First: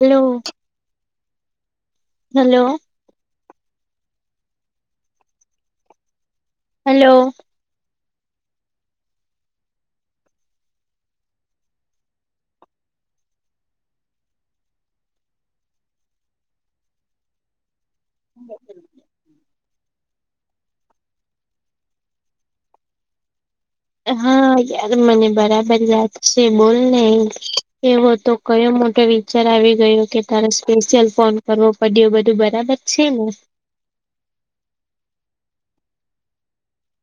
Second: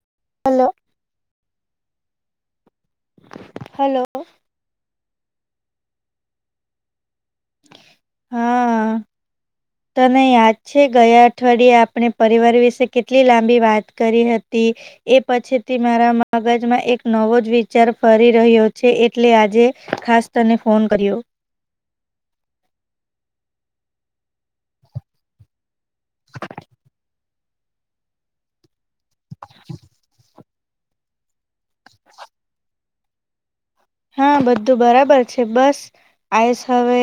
Hello hello. Hello. Hello. હા. તને યાદ છે, ગયા અઠવાડિયે આપણે પરિવાર વિશે કેટલી લાંબી વાત કરી હતી. એ પછીથી મારા મગજમાં એક નવો જ વિ વિચાર ફરી રહ્યો છે, એટલે આજે ખાસ તને ફોન કર્યો. હા યાર મને બરાબર યાદ છે, બોલને. એવો તો કયો મોટો વિચાર આવી ગયો કે [unintelligible] સ્પેશિયલ ફોન કરવો. [unintelligible] બધું બરાબર છે, ને. હા બધું બરાબર છે બસ આયસ હવે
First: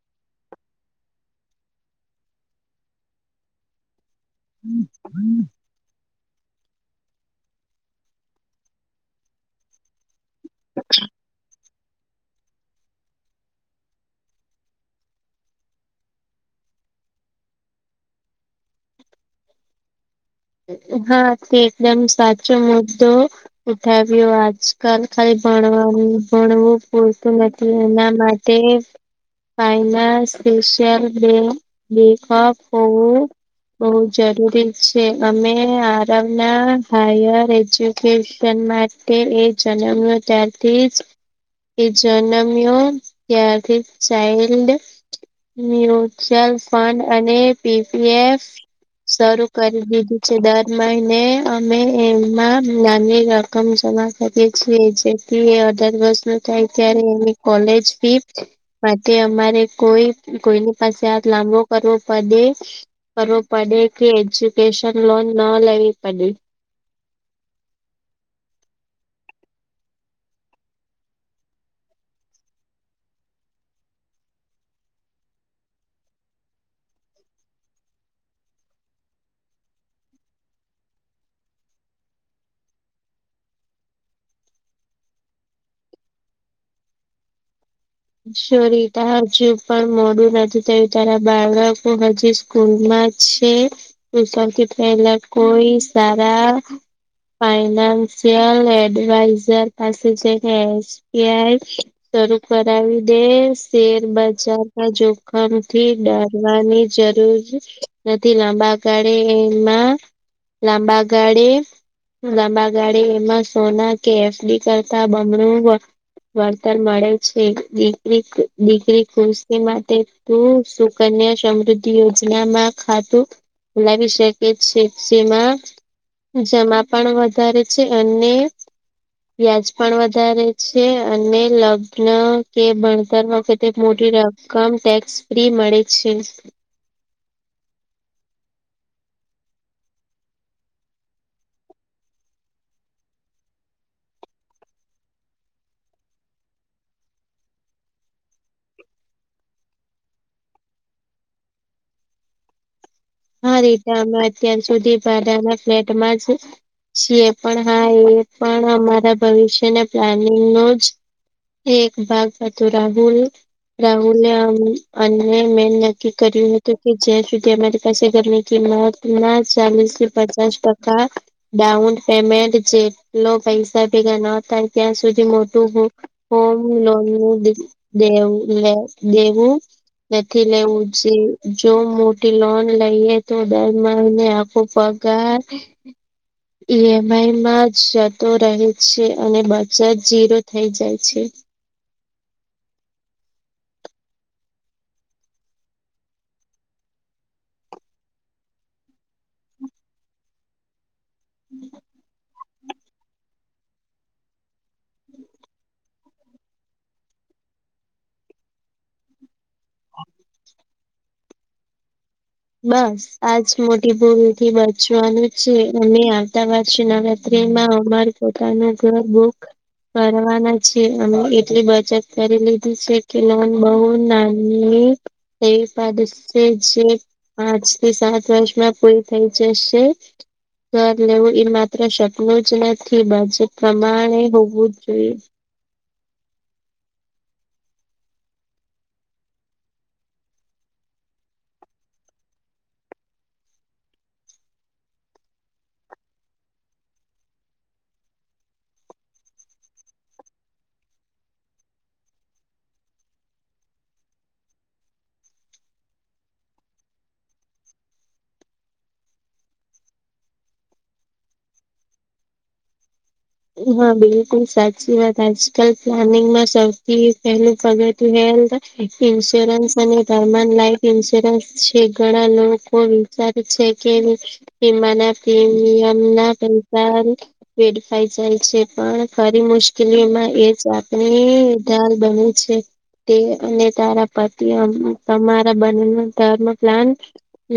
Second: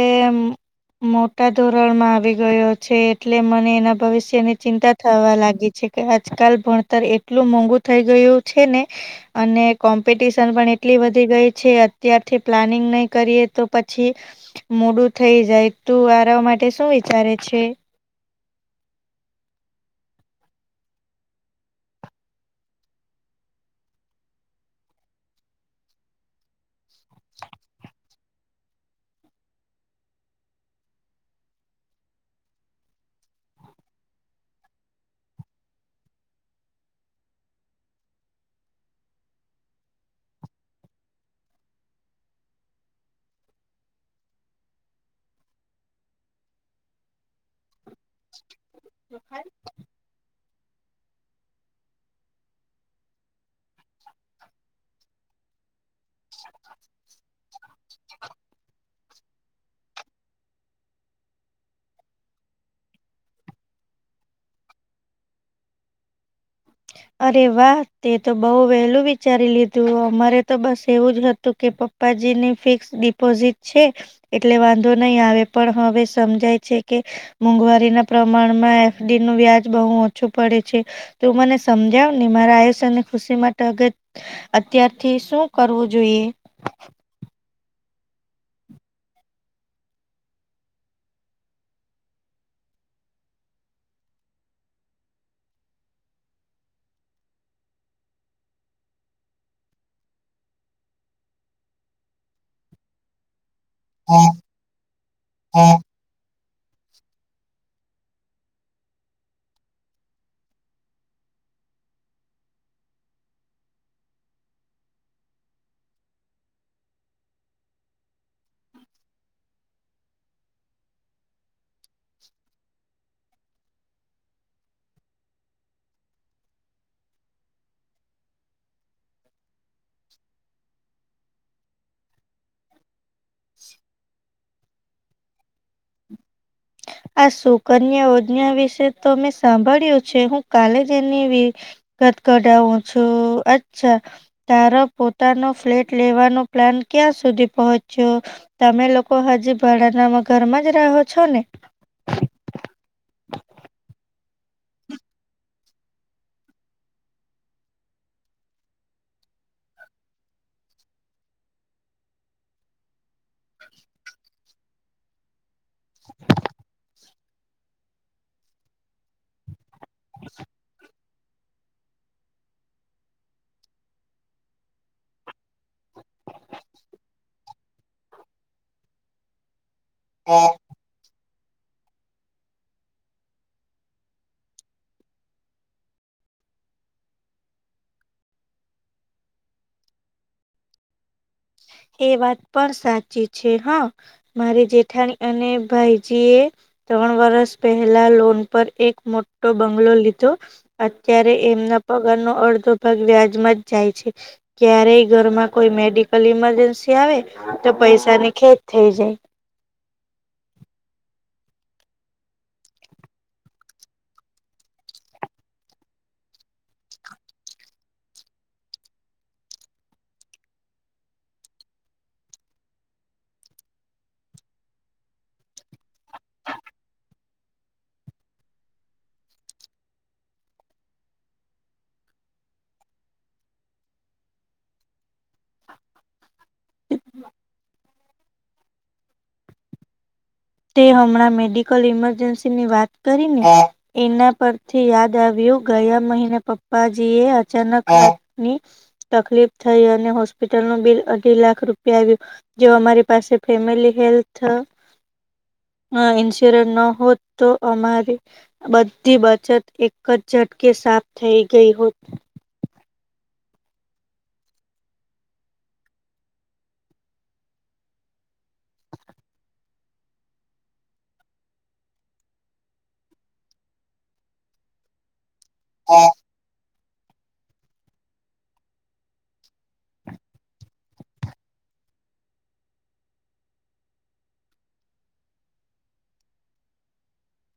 મોટા ધોરણમાં આવી ગયો છે એટલે મને એના ભવિષ્ય તેને ચિંતા થવા લાગી છે કે આજકાલ ભણતર એટલું મોંઘુ થઈ ગયું છે ને અને કોમ્પિટિશન પણ એટલી વધી ગઈ. છે અત્યારથી પ્લાનિંગ નહી કરીએ તો પછી મોડું થઈ જાય તું આરા માટે શું વિચારે છે હા તે એકદમ સાચો મુદ્દો ઉઠાવ્યો આજકાલ ખાલી ભણવાની ભણવું પૂરતું નથી એના માટે તે ફાઈનાસ સ્પેશલ બેક બેકઅપ બઉ જરૂરી છે. અમે આરામના હાયર એજ્યુકેશનમાં તે એ જન્મ યો તારથી જ એ જન્મ્યો ત્યારથી ચાઇલ્ડ મ્યુચ્યુઅલ ફંડ અને પીપીએફ સ્વરૂપ કરી દીધું છે દર મહિને અમે એમાં નાની રકમ જમા કરી જે અડાર વર્ષ ન થાય ત્યારે એની કોલેજ ફી માટે અમારે કોઈ કોઈની પાસે આ લાંબો કરવો પડે કરવો પડે કે એજ્યુકેશન લોન ન લેવી પડે. અરે વાહ તે તો બહુ વહેલું વિચારી લીધું અમારે તો બસ એવું જ હતું કે પપ્પ જી ની ફિક્સ ડિપોઝિટ છે. એટલે વાંધો નહીં આવે પણ હવે સમજાય છે કે મોંઘવારી ના પ્રમાણમાં એફડી નું વ્યાજ બહુ ઓછું પડે છે. તો મને સમજાવ ને મારા આયુસ અને ખુશી માટે અગત્ય અત્યારથી શું કરવું જોઈએ? સોરી ત હજુ પણ મોડું નથી તેયું તારા બાળકો હજી સ્કૂલમાં છે સૌથી પહેલા કોઈ સારા ફાઈનાન્શિયલ એડવાઈઝર પાસે જઈને ત્યાય શરૂ કરાવી દે શેર બજાર ના જોખમ થી ડરવાની જરૂર નથી લાંબા ગાળે એમાં લાંબા ગાળે લાંબા ગાળે એમાં સોના કે એફડી કરતા બમણું વળતર વળતર મળે છે. દીકરી દીકરી ખુશી માટે સુ સુકન્યા સમૃદ્ધિ યોજનામાં ખાતું લવી શકે છે જેમાં જમા પણ વધારે છે અને વ્યાજ પણ વધારે છે અને લગ કે ભણતર વખતે મોટી રકમ ટેક્સ ફ્રી મળે છે. આ સુકન્યા યોજના વિશે તો મેં સાંભળ્યું છે હું કાલે જ એની વિ ગત કઢાવુ છું અચ્છા, તારા પોતાનો ફ્લેટ લેવાનો પ્લાન ક્યાં સુધી પહોંચ્યો? તમે લોકો હજી ભડાના ઘરમાં જ રહો છો ને? હા રીટા અમે અત્યાર સુધી ભડાના ફ્લેટમાં જ છીએ પણ હા એ પણ અમારા ભવિષ્યના પ્લાનિંગ નો જ એક ભાગ હતો રાહુલ રાહુલે અને મે કર્યું હતું કે જ્યાં સુધી અમારી પાસે ઘરની કિંમત ના ચાલી થી પંચાસ ટકા ડાઉન પેમેન્ટ જેટલો પૈસા ભેગા ન થાય ત્યાં સુધી મોટું હોમ લોન નું દેવું લ દેવું નથી લેવું છે જો મોટી લોન લઈએ તો દર મહને આખો પગાર [inaudible] ઈ એમ આઈ માજ જતો રહે છે, અને બચત ઝીરો થઇ જાય છે. એ વાત પણ સાચી છે હા મારી જેઠાણી અને ભાઈજી એ ત્રણ વર્ષ પહેલા લોન પર એક મોટો બંગલો લીધો. અત્યારે એમના પગાર નો અડધો વ્યાજમાં જ જાય છે, ક્યારેય ઘરમાં કોઈ મેડિકલ ઇમ જન્સી આવે તો પૈસા ની ખેત થઈ જાય. બસ આજ મોટી ભૂલ થી બચવાનું છે, અમે આવતા વર્ષ નવરાત્રીમાં અમાર પોતાના ઘર બુક કરવાના છે, અમે એટલી બચત કરી લીધી છે કે લોન બહુ ના હ તે પાદ સેજે પાંચ થી સાત વર્ષમાં પૂરી થઈ જશે. ઘર લેવું એ માત્ર શકનું જ નથી, બજટ પ્રમાણે હોવું જોઈએ. [inaudible] તે હમણાં મેડિકલ ઈમરજન્સી ની વાત કરી ને એના પરથી યાદ આવ્યું ગયા મહિને પપ્પાજી એ અચાનકજ ની તકલીફ થઈ અને હોસ્પિટલ નું બિલ અઢી લાખ રૂપિયા આવ્યું. જે અમારી પાસે ફેમિલી હેલ્થ અ ઇન્સ્યોરન્સ ન હોત તો અમારે બધી બચત એક જ ઝટકે સાફ થઈ ગઈ હોત. હા બિલકુલ સાચી વાત, આજકાલ પ્લાનિંગમાં સૌથી પહેલું પગત [unintelligible] હેલ્થ ઈન્સ્યોરન્સ અને ધરમા લાઈફ ઈન્સ્યોરન્સ છે ઘણા લોકો સારું છે કે એમાના પ્રીમયમના પૈસા હવે વેડ ખાઈ જાય છે, પણ ખરી મુશ્કેલીમાં એજ આપણી ધાલ બને છે. તે અને તારા પતિ તમારા બને ન ધર્મ પ્લાન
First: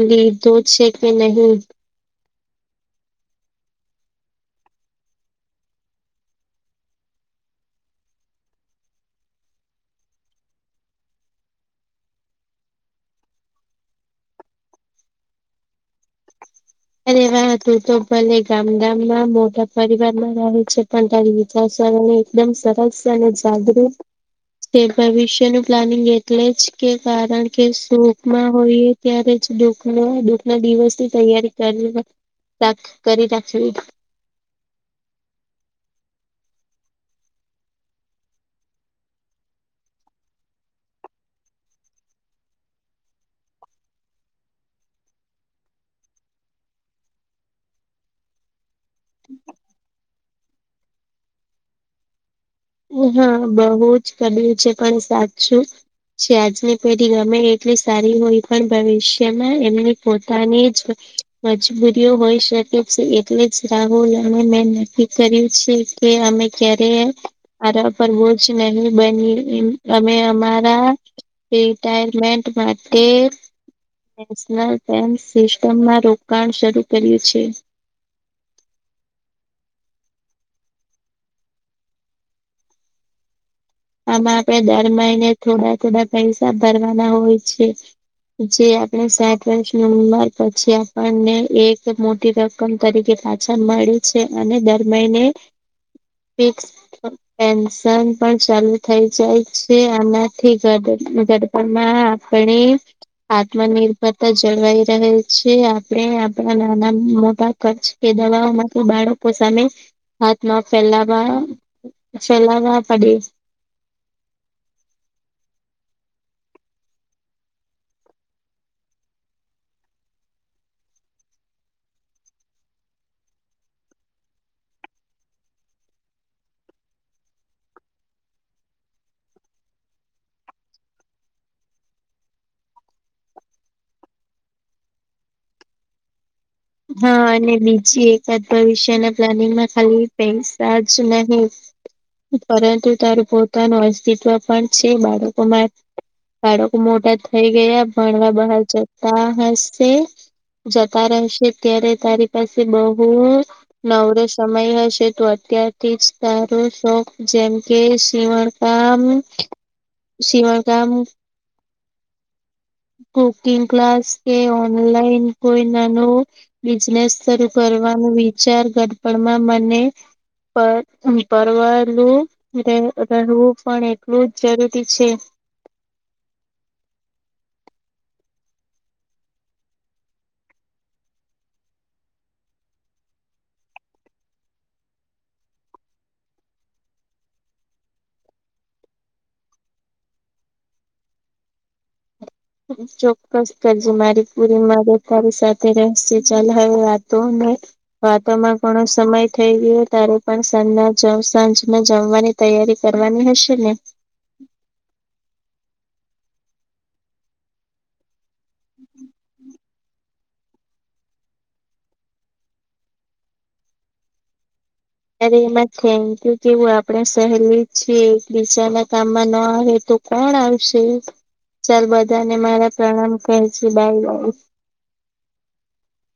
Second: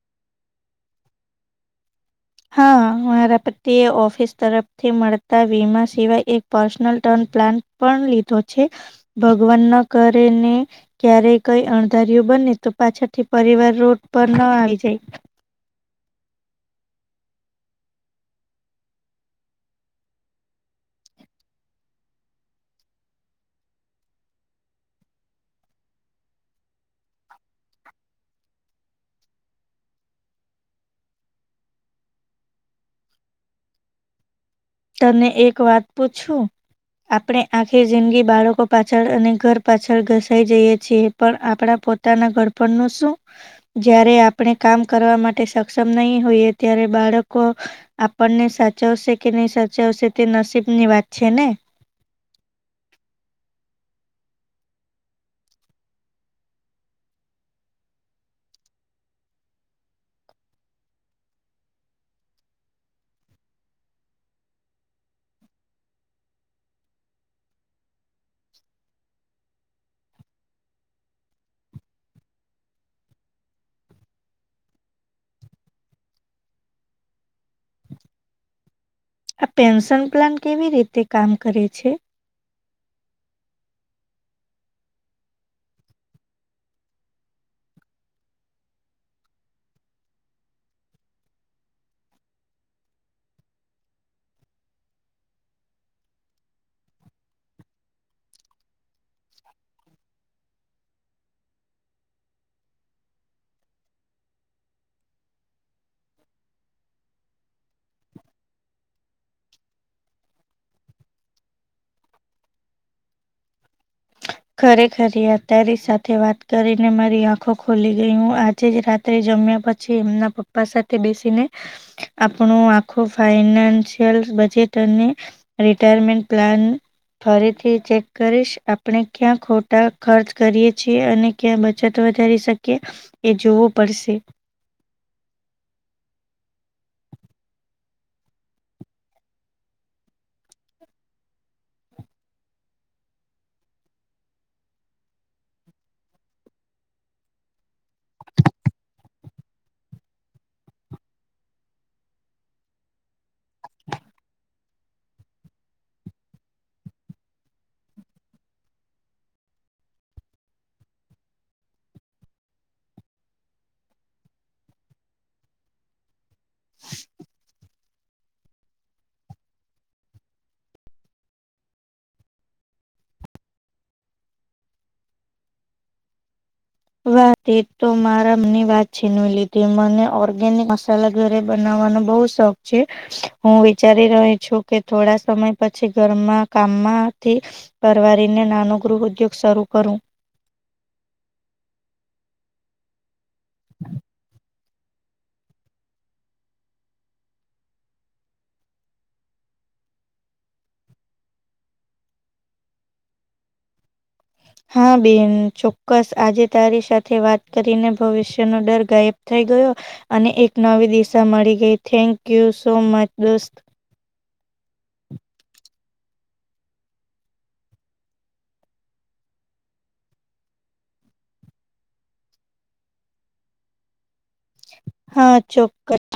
લીધુ શેકે નહીં? હા મારા પતિ એ ઓફિસ તરફથી મળતા વીમા સિવાય એક પર્સનલ ટર્ન પ્લાન પણ લીધો છે, ભગવાન ના કરેને ક્યારેય કઈ અણધારીયુ બને તો પાછળથી પરિવાર રોડ પર ન આવી જાય. અરે વા તું તો ભલે ગામ ગામમાં મોટા પરિવારમાં રહે છે પણ તારી સરોહી એકદમ સરસ અને જાગૃત તે ભવિષ્ય નુ પ્લાનિંગ એટલે જ કે કારણ કે સુખમાં હોઈએ ત્યારે જ દુખ દુઃખ ના દિવસ ની તૈયારી કરી રાખ કરી રાખવી. તને એક વાત પૂછું? આપણે આખી જિંદગી બાળકો પાછળ અને ઘર પાછળ ઘસાઈ જઈએ છીએ પણ આપણા પો તાના ઘડપણ નુ શું? જયારે આપણે કામ કરવા માટે સક્ષમ નહી હોઈએ ત્યારે બાળકો આપણને સાચવશે કે નહીં સાચવશે તે નસીબની વાત છે ને. હા બહુજ કબિર છે પણ સાચું છે આજની પેઢી ગમે એટલી સારી હોય પણ ભવિષ્યમાં એમની પોતાનીજ મજબૂરીઓ હોઈ શકે છે, એટલે જ રાહુલ અને મેં નક્કી કર્યું છે. કે અમે ક્યારે આરવ પર બોજ નહિ બનીએ, અમે અમારા રિટાયરમેન્ટ માટે નેશનલ બેન્ક સિસ્ટમમાં રોકાણ શરૂ કર્યું છે. આ પેન્શન પ્લાન કેવી રીતે કામ કરે છે? આમાં આપણેે દર મહિને થોડા થોડા પૈસા ભરવાના હોય છે. જે આપણે શેઠ [unintelligible] પછી આપણને એક મોટી રકમ તરીકે પાછા મળે છે અને દર મહિને [inaudible] ફિક્સ, પેન્શન પણ ચાલુ થઈ જાય છે આનાથી ઘડપણમાં આપણે આત્મનિર્ભરતા જળવાઈ રહે છે આપણે આપણા નાના મોટા ખર્ચ કે દવાઓમાં તો બાળકો સામે હાથમાં ફેલાવા [unintelligible] ખરેખર આ તારી સાથે વાત કરીને મારી આંખો ખોલી ગઈ હું આજે જ રાત જમ્યા પછી એમના પપ્પા સાથે બેસીને આપણું આખું ફાઈનાન્શિયલ બજેટ અને રિટાયરમેન્ટ પ્લાન ફરીથી ચેક કરીશ. આપણે ક્યાં ખોટા ખર્ચ કરીએ છીએ અને ક્યાં બચત વધારી શકીએ એ જોવું પડશે. હા અને બીજી એકાદ ભવિષ્યના પ્લાનિંગમાં ખાલી પૈસા જ નહિ પરંતુ તારું પોતાનું અસ્તિત્વ પણ છે બાળકોમાં બાળકો મોટા થઈ ગયા ભણવા બહાર જતા હશે જતા રહેશે ત્યારે તારી પાસે બહુ નવરો સમય હશે તો અત્યારથી જ તારો શોખ જેમ કે સીવણ કામ સીવણ કામ કુકિંગ ક્લાસ કે ઓનલાઈન કોઈ નાનું બિઝનેસ શરૂ કરવ વિચાર ઘડપણમાં મને પર પરવલું રહેવું પણ એટલું જ જરૂરી છે. વા તો મારા મનની વાત છીનવી લીધી મને ઓર્ગેનિક મસાલા ઘરે બનાવવાનો બઉ શોખ છે. હું વિચારી રહી છું કે થોડા સમય પછી ઘરમાં કામમાંથી પરવારીને નાનો ગૃહ ઉદ્યોગ શરૂ કરું. ચોક્કસ કરજે મારી પુરી મ તારી સાથે રહેશે ચાલ હવે વાતો અમે વાતોમાં ઘણો સમય થઈ ગયો ત્યારે પણ સા સાંજમાં જમવાની તૈયારી કરવાની હશે ને? હા બેન ચોક્કસ આજે તારી સાથે વાત કરીને ભવિષ્ય નનો ડર ગાયબ થઈ ગયો અને એક નવી દિશા મળી ગઈ થેન્ક યુ સો મચ દોસ્ત. અરે એમાં થેન્ક યુ કેવું આપણે સહેલી છીએ એકબીજા ના કામમાં ન આવે તો કોણ આવશે? ચાલ બધાને મારા પ્રણામ કહેજે બાય બાય! હા ચોક્કસ